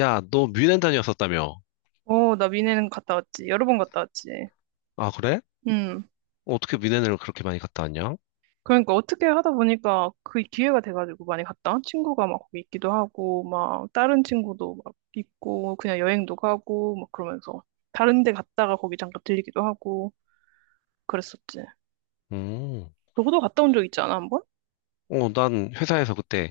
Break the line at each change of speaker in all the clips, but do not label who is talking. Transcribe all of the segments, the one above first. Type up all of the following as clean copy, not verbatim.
야, 너 뮌헨 다녀왔었다며?
어, 나 미네는 갔다 왔지. 여러 번 갔다 왔지.
아, 그래?
음.
어떻게 뮌헨을 그렇게 많이 갔다 왔냐?
그러니까 어떻게 하다 보니까 그 기회가 돼가지고 많이 갔다. 친구가 막 거기 있기도 하고, 막 다른 친구도 막 있고, 그냥 여행도 가고, 막 그러면서 다른 데 갔다가 거기 잠깐 들리기도 하고, 그랬었지.
음.
너도 갔다 온 적 있지 않아, 한 번?
어, 난 회사에서 그때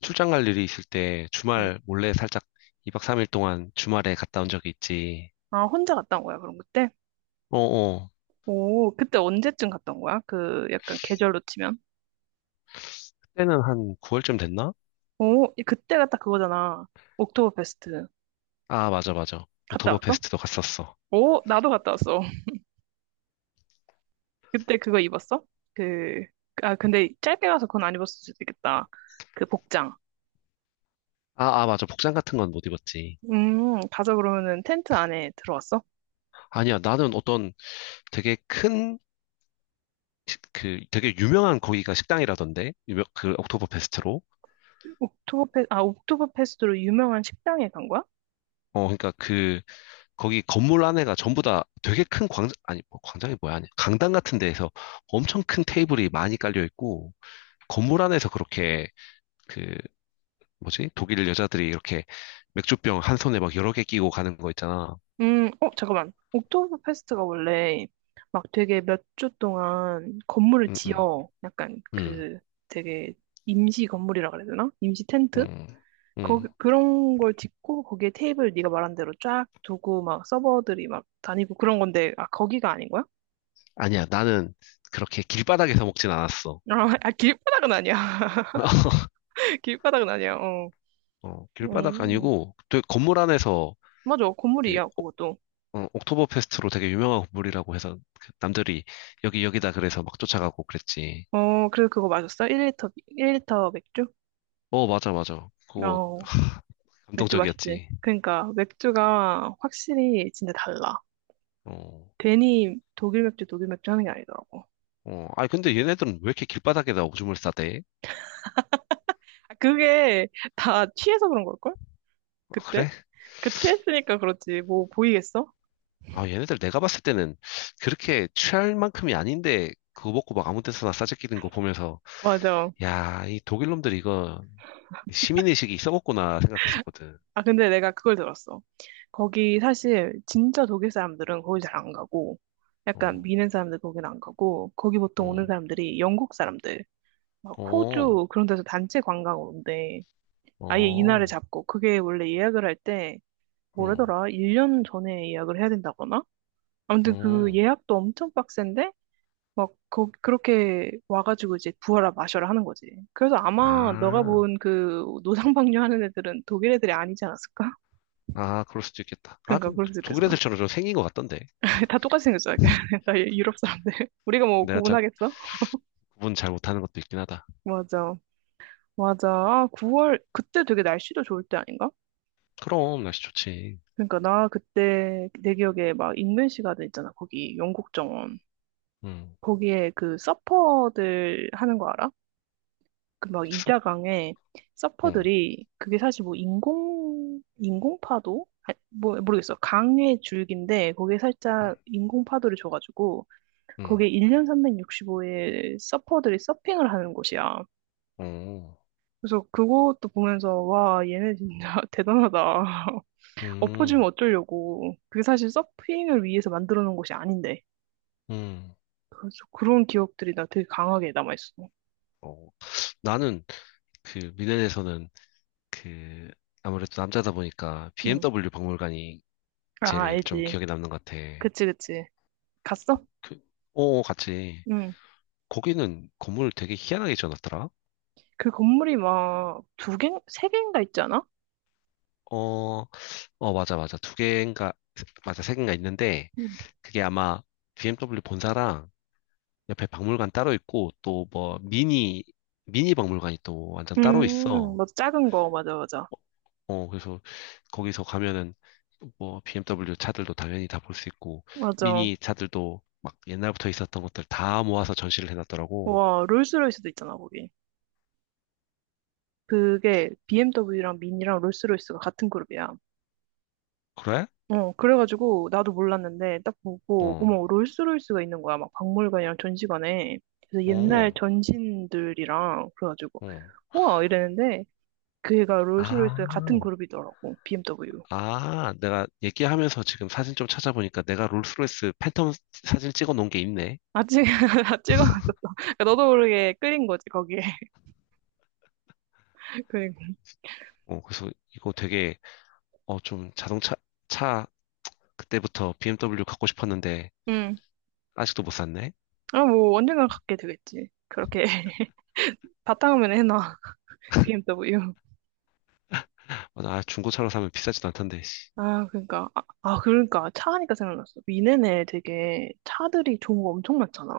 출장 갈 일이 있을 때
응.
주말 몰래 살짝 2박 3일 동안 주말에 갔다 온 적이 있지.
아, 혼자 갔다 온 거야, 그럼 그때?
어어.
오, 그때 언제쯤 갔다 온 거야? 그 약간 계절로 치면.
그때는 한 9월쯤 됐나?
오, 그때가 딱 그거잖아. 옥토버페스트.
아, 맞아, 맞아.
갔다
옥토버
왔어?
페스트도 갔었어.
오, 나도 갔다 왔어. 그때 그거 입었어? 그, 아, 근데 짧게 가서 그건 안 입었을 수도 있겠다. 그 복장.
아, 아, 맞아. 복장 같은 건 못 입었지.
가서 그러면은 텐트 안에 들어왔어?
아니야, 나는 어떤 되게 큰, 되게 유명한 거기가 식당이라던데? 옥토버 페스트로.
아, 옥토버페스트로 유명한 식당에 간 거야?
어, 그러니까 거기 건물 안에가 전부 다 되게 큰 광장, 아니, 뭐 광장이 뭐야, 아니, 강당 같은 데에서 엄청 큰 테이블이 많이 깔려 있고, 건물 안에서 그렇게, 그, 뭐지? 독일 여자들이 이렇게 맥주병 한 손에 막 여러 개 끼고 가는 거 있잖아.
어, 잠깐만. 옥토버페스트가 원래 막 되게 몇 주 동안 건물을
응, 응,
지어. 약간
응,
그 되게 임시 건물이라 그래야 되나? 임시 텐트?
응,
거기,
응.
그런 걸 짓고 거기에 테이블 네가 말한 대로 쫙 두고 막 서버들이 막 다니고 그런 건데, 아, 거기가 아닌 거야?
아니야, 나는 그렇게 길바닥에서 먹진 않았어.
어, 아, 길바닥은 아니야. 길바닥은 아니야. 어.
어, 길바닥
음.
아니고, 되게 건물 안에서,
맞아.
그,
건물이야,
옥-
그것도.
어, 옥토버 페스트로 되게 유명한 건물이라고 해서, 그 남들이 여기, 여기다 그래서 막 쫓아가고 그랬지.
어, 그래서 그거 마셨어? 1리터, 1리터 맥주?
어, 맞아, 맞아. 그거
어, 맥주 맛있지.
감동적이었지.
그러니까, 맥주가 확실히 진짜 달라.
어,
괜히 독일 맥주, 독일 맥주 하는 게 아니더라고.
어. 아니, 근데 얘네들은 왜 이렇게 길바닥에다 오줌을 싸대?
아, 그게 다 취해서 그런 걸걸?
아,
그때?
그래?
그 취했으니까 그렇지. 뭐 보이겠어?
아, 얘네들 내가 봤을 때는 그렇게 취할 만큼이 아닌데, 그거 먹고 막 아무 데서나 싸재끼는 거 보면서,
맞아.
야, 이 독일 놈들 이거 시민의식이 썩었구나 생각했었거든.
아, 근데 내가 그걸 들었어. 거기 사실 진짜 독일 사람들은 거기 잘 안 가고, 약간
어,
미는 사람들 거긴 안 가고, 거기 보통 오는
어,
사람들이 영국 사람들, 막
어,
호주 그런 데서 단체 관광 오는데, 아예 이날을
어,
잡고, 그게 원래 예약을 할 때,
어,
뭐라더라? 1년 전에 예약을 해야 된다거나? 아무튼 그
어.
예약도 엄청 빡센데, 막, 거, 그렇게 와가지고 이제 부어라 마셔라 하는 거지. 그래서 아마 너가
아,
본 그 노상방뇨 하는 애들은 독일 애들이 아니지 않았을까?
아, 그럴 수도 있겠다. 아,
그러니까
그
그럴 수 있겠어.
독일 애들처럼 좀 생긴 것 같던데.
다 똑같이 생겼잖아. 다 유럽 사람들. 우리가 뭐
내가 잘
구분하겠어?
구분 잘 못하는 것도 있긴 하다.
맞아. 맞아. 아, 9월, 그때 되게 날씨도 좋을 때 아닌가?
그럼 날씨 좋지.
그러니까 나 그때 내 기억에 막 인벤시 가든 있잖아. 거기 영국 정원.
응,
거기에 그 서퍼들 하는 거 알아? 그 막
숲,
이자강에
어,
서퍼들이 그게 사실 뭐 인공파도? 아, 뭐, 모르겠어. 강의 줄기인데 거기에
응,
살짝 인공파도를 줘가지고
응,
거기에 1년 365일 서퍼들이 서핑을 하는 곳이야.
어,
그래서 그것도 보면서 와, 얘네 진짜 대단하다. 엎어지면
응,
어쩌려고. 그게 사실 서핑을 위해서 만들어 놓은 곳이 아닌데.
응.
그래서 그런 기억들이 나 되게 강하게 남아있어.
어, 나는 그 미넨에서는 그 아무래도 남자다 보니까
응.
BMW 박물관이
아,
제일 좀
알지.
기억에 남는 것 같아.
그치, 그치. 갔어?
그, 같이.
응.
거기는 건물 되게 희한하게 지어놨더라.
그 건물이 막 두 개, 세 개인가 있잖아?
어, 어, 맞아, 맞아. 두 개인가, 맞아, 세 개인가 있는데,
응.
그게 아마 BMW 본사랑 옆에 박물관 따로 있고, 또 뭐, 미니 박물관이 또 완전 따로 있어.
맞아. 작은 거. 맞아, 맞아.
어, 그래서 거기서 가면은 뭐, BMW 차들도 당연히 다 볼 수 있고,
맞아.
미니 차들도 막 옛날부터 있었던 것들 다 모아서 전시를 해놨더라고.
와, 롤스로이스도 있잖아, 거기. 그게 BMW랑 미니랑 롤스로이스가 같은 그룹이야.
그래?
어, 그래가지고 나도 몰랐는데 딱 보고,
어,
어머, 롤스로이스가 있는 거야. 막 박물관이랑 전시관에 그래서 옛날
어,
전신들이랑 그래가지고,
어.
우와, 이랬는데 그 애가 롤스로이스 같은
아.
그룹이더라고, BMW.
아, 내가 얘기하면서 지금 사진 좀 찾아보니까 내가 롤스로이스 팬텀 사진 찍어 놓은 게 있네.
아찍 아직 너도 모르게 끌린 거지 거기에. 그리고
어, 그래서 이거 되게, 어, 좀 차, 그때부터 BMW 갖고 싶었는데, 아직도 못 샀네.
음아뭐 언젠간 갖게 되겠지 그렇게. 바탕화면에 해놔, BMW.
아, 중고차로 사면 비싸지도 않던데, 씨.
아, 그러니까 아 그러니까 차 하니까 생각났어. 미네네 되게 차들이 좋은 거 엄청 많잖아.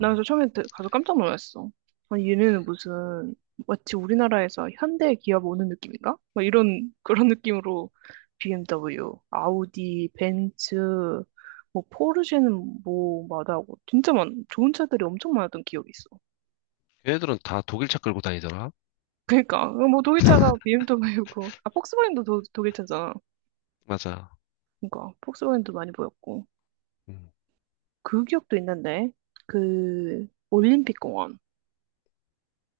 나 그래서 처음에 가서 깜짝 놀랐어. 아니, 얘네는 무슨 마치 우리나라에서 현대 기업 오는 느낌인가? 막 이런 그런 느낌으로 BMW, 아우디, 벤츠, 뭐 포르쉐는 뭐 마다하고 진짜 많 좋은 차들이 엄청 많았던 기억이 있어.
걔네들은 다 독일차 끌고 다니더라.
그러니까 뭐 독일차가 BMW고, 아, 폭스바겐도 독일차잖아.
맞아.
그러니까 폭스바겐도 많이 보였고
음.
그 기억도 있는데, 그 올림픽 공원.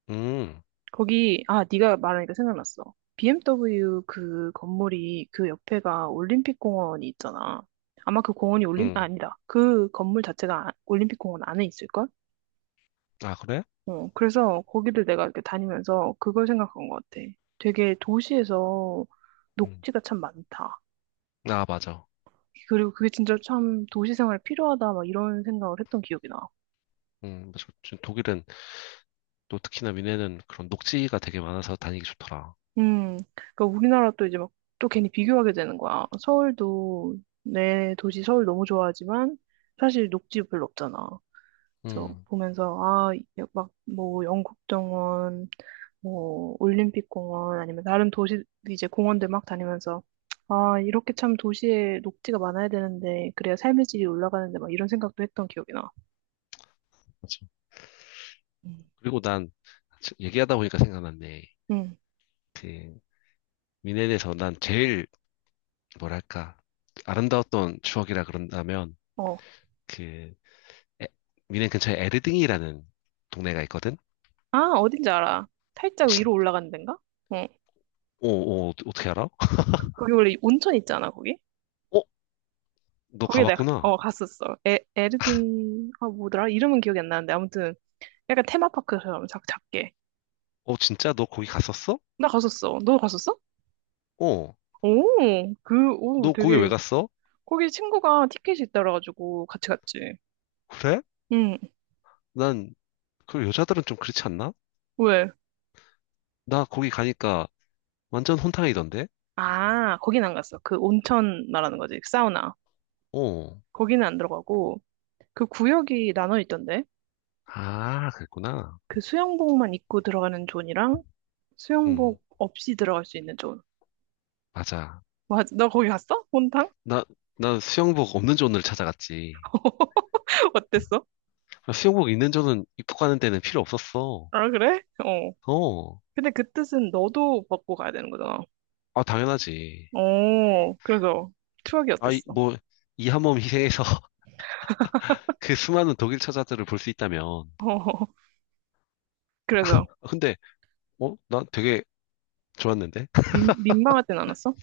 음.
거기, 아, 네가 말하니까 생각났어. BMW 그 건물이 그 옆에가 올림픽공원이 있잖아. 아마 그 공원이 올림 아,
음.
아니다. 그 건물 자체가 올림픽공원 안에 있을걸?
아, 그래?
어, 그래서 거기를 내가 이렇게 다니면서 그걸 생각한 것 같아. 되게 도시에서
음.
녹지가 참 많다.
아, 맞아.
그리고 그게 진짜 참 도시 생활에 필요하다 막 이런 생각을 했던 기억이 나.
맞아. 지금 독일은 또 특히나 미네는 그런 녹지가 되게 많아서 다니기 좋더라.
그러니까 우리나라 또 이제 막 또 괜히 비교하게 되는 거야. 서울도, 내 도시 서울 너무 좋아하지만 사실 녹지 별로 없잖아. 그래서
음.
보면서 아, 막 뭐 영국정원, 뭐 올림픽공원 아니면 다른 도시 이제 공원들 막 다니면서, 아, 이렇게 참 도시에 녹지가 많아야 되는데 그래야 삶의 질이 올라가는데 막 이런 생각도 했던 기억이 나. 음.
그리고 난 얘기하다 보니까 생각났네.
응,
그 미넨에서 난 제일 뭐랄까 아름다웠던 추억이라 그런다면
어.
그 에- 미넨 근처에 에르딩이라는 동네가 있거든.
아, 어딘지 알아. 살짝
진,
위로 올라가는 데인가? 응.
오, 오, 어떻게 알아?
거기 원래 온천 있잖아, 거기.
어, 너
거기 내가
가봤구나.
갔었어. 에르딩, 아, 뭐더라? 이름은 기억이 안 나는데 아무튼 약간 테마파크처럼 작 작게.
어, 진짜 너 거기 갔었어?
나 갔었어. 너 갔었어?
어,
오, 그, 오,
너 거기 왜
되게.
갔어?
거기 친구가 티켓이 있더라가지고 같이 갔지.
그래?
응.
난 그 여자들은 좀 그렇지 않나?
왜?
나 거기 가니까 완전 혼탕이던데.
아, 거긴 안 갔어. 그 온천 말하는 거지. 사우나.
어,
거기는 안 들어가고 그 구역이 나눠 있던데.
아, 그랬구나.
그 수영복만 입고 들어가는 존이랑
응,
수영복 없이 들어갈 수 있는 존.
맞아.
맞아. 너 거기 갔어? 혼탕?
나, 나 수영복 없는 존을 찾아갔지.
어땠어?
아, 수영복 있는 존은 입국하는 데는 필요 없었어.
아, 그래? 어.
어,
근데 그 뜻은 너도 먹고 가야 되는 거잖아.
아, 당연하지.
어, 그래서 추억이
아, 이,
어땠어? 어,
뭐, 이 한몸 희생해서 그 수많은 독일 처자들을 볼 수 있다면.
그래서
아, 근데, 어, 나 되게 좋았는데?
민망하진 않았어?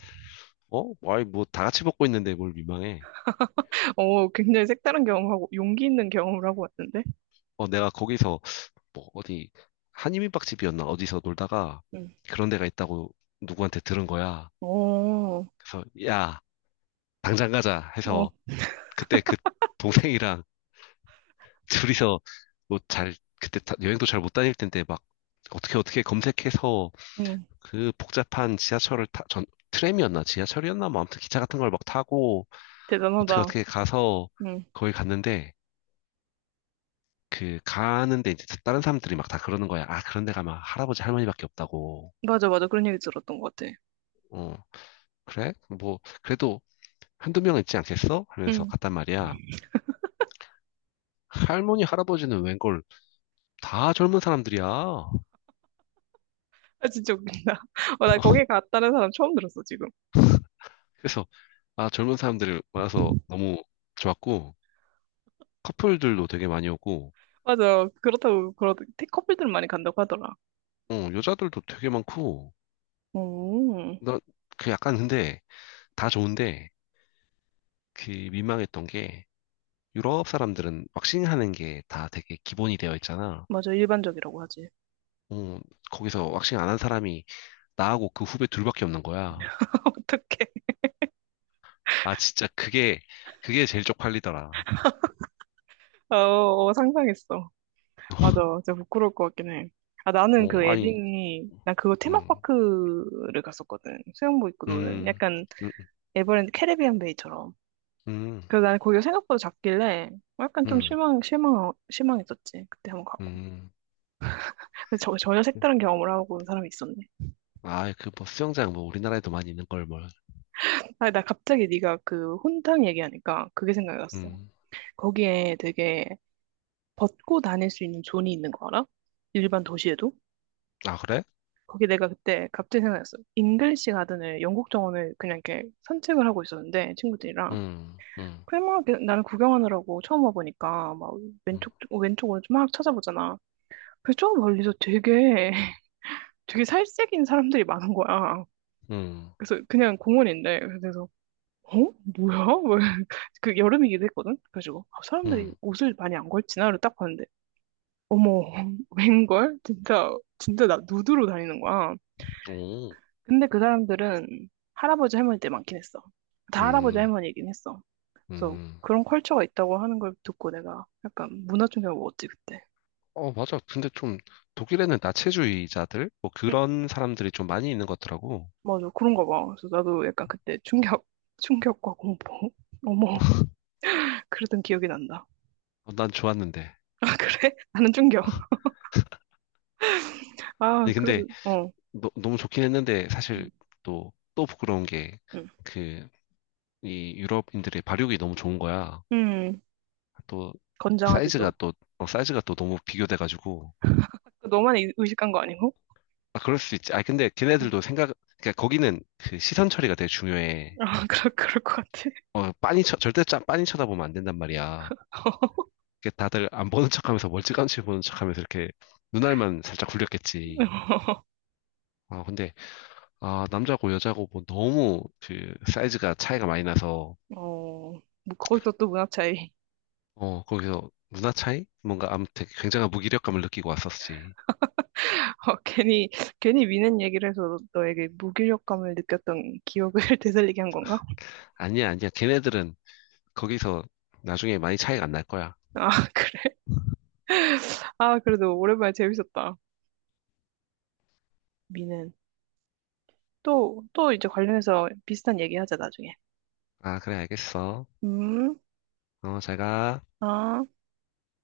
어, 아이, 뭐, 다 같이 먹고 있는데 뭘 민망해.
어, 굉장히 색다른 경험하고 용기 있는 경험을 하고 왔는데.
어, 내가 거기서, 뭐, 어디, 한인민박집이었나? 어디서 놀다가
응.
그런 데가 있다고 누구한테 들은 거야.
어, 어,
그래서, 야, 당장 가자 해서 그때 그 동생이랑 둘이서 뭐 잘, 그때 여행도 잘 못 다닐 텐데 막 어떻게 어떻게 검색해서
응.
그 복잡한 지하철을 트램이었나 지하철이었나 뭐 아무튼 기차 같은 걸 막 타고 어떻게
대단하다.
어떻게 가서
응.
거기 갔는데 그 가는데 이제 다른 사람들이 막 다 그러는 거야. 아, 그런 데 가면 할아버지 할머니밖에 없다고.
맞아, 맞아. 그런 얘기 들었던 것 같아.
어, 그래? 뭐 그래도 한두 명 있지 않겠어? 하면서
응.
갔단 말이야. 할머니 할아버지는 웬걸 다 젊은 사람들이야.
아, 진짜 웃긴다. 어, 나 거기 갔다는 사람 처음 들었어, 지금.
그래서 아, 젊은 사람들이 많아서 너무 좋았고 커플들도 되게 많이 오고,
맞아. 그렇다고, 커플들 많이 간다고 하더라.
어, 여자들도 되게 많고,
음,
나, 그 약간 근데 다 좋은데, 그 민망했던 게, 유럽 사람들은 왁싱 하는 게 다 되게 기본이 되어 있잖아.
맞아. 일반적이라고 하지.
어, 거기서 왁싱 안 한 사람이 나하고 그 후배 둘밖에 없는 거야.
어떡해.
아, 진짜 그게 제일 쪽팔리더라.
어, 어, 상상했어. 맞아. 진짜 부끄러울 것 같긴 해. 아, 나는
어, 아니,
나 그거
음,
테마파크를 갔었거든. 수영복 입고 노는.
음,
약간
음,
에버랜드 캐리비안 베이처럼.
음,
그래서 나는 거기가 생각보다 작길래 약간 좀
음,
실망했었지. 그때 한번 가고.
음.
근데 전혀 색다른 경험을 하고 온 사람이 있었네.
아, 그 뭐 수영장 뭐 우리나라에도 많이 있는 걸 뭘.
아, 나 갑자기 네가 그 혼탕 얘기하니까 그게 생각이 났어.
음.
거기에 되게 벗고 다닐 수 있는 존이 있는 거 알아? 일반 도시에도?
아, 그래?
거기 내가 그때 갑자기 생각났어. 잉글리시 가든을, 영국 정원을 그냥 이렇게 산책을 하고 있었는데 친구들이랑
음, 음,
그냥 막 이렇게 나는 구경하느라고 처음 와보니까 막
음.
왼쪽 왼쪽 오른쪽 막 찾아보잖아. 그래서 저 멀리서 되게 되게 살색인 사람들이 많은 거야.
음,
그래서 그냥 공원인데 그래서, 어? 뭐야? 그, 여름이기도 했거든. 그래가지고 아, 사람들이
음,
옷을 많이 안 걸치나? 이러고 딱 봤는데, 어머, 웬걸? 진짜 진짜 나 누드로 다니는 거야.
오,
근데 그 사람들은 할아버지 할머니들 많긴 했어. 다 할아버지
음,
할머니이긴 했어. 그래서
음.
그런 컬처가 있다고 하는 걸 듣고 내가 약간 문화 충격을 먹었지, 그때.
어, 맞아. 근데 좀 독일에는 나체주의자들? 뭐
응?
그런 사람들이 좀 많이 있는 것 같더라고.
맞아, 그런가 봐. 그래서 나도 약간 그때 충격과 공포. 어머, 그러던 기억이 난다.
어, 난 좋았는데.
아, 그래? 나는 충격. 아,
아니,
그래도,
근데
어.
너무 좋긴 했는데
음,
사실 또, 또 부끄러운 게
음.
그, 이 유럽인들의 발육이 너무 좋은 거야.
음,
또 사이즈가
건장하지도.
또, 어, 사이즈가 또 너무 비교돼가지고.
너만 의식한 거 아니고?
아, 그럴 수 있지. 아, 근데 걔네들도 생각, 그러니까 거기는 그 시선 처리가 되게 중요해.
응. 아, 그럴 것 같아.
어, 절대 빤히 쳐다보면 안 된단 말이야. 이렇게 다들 안 보는 척하면서 멀찌감치 보는 척하면서 이렇게 눈알만 살짝 굴렸겠지. 아 근데 아 남자고 여자고 뭐 너무 그 사이즈가 차이가 많이 나서
어, 뭐 거기서 또 문화 차이.
어 거기서 누나 차이? 뭔가 아무튼 굉장한 무기력감을 느끼고 왔었지.
어, 괜히 미는 얘기를 해서 너에게 무기력감을 느꼈던 기억을 되살리게 한 건가?
아니야 아니야 걔네들은 거기서 나중에 많이 차이가 안 날 거야.
아, 그래. 아, 그래도 오랜만에 재밌었다. 미는. 또, 또 이제 관련해서 비슷한 얘기 하자, 나중에.
아 그래 알겠어.
음,
어 잘 가.
아.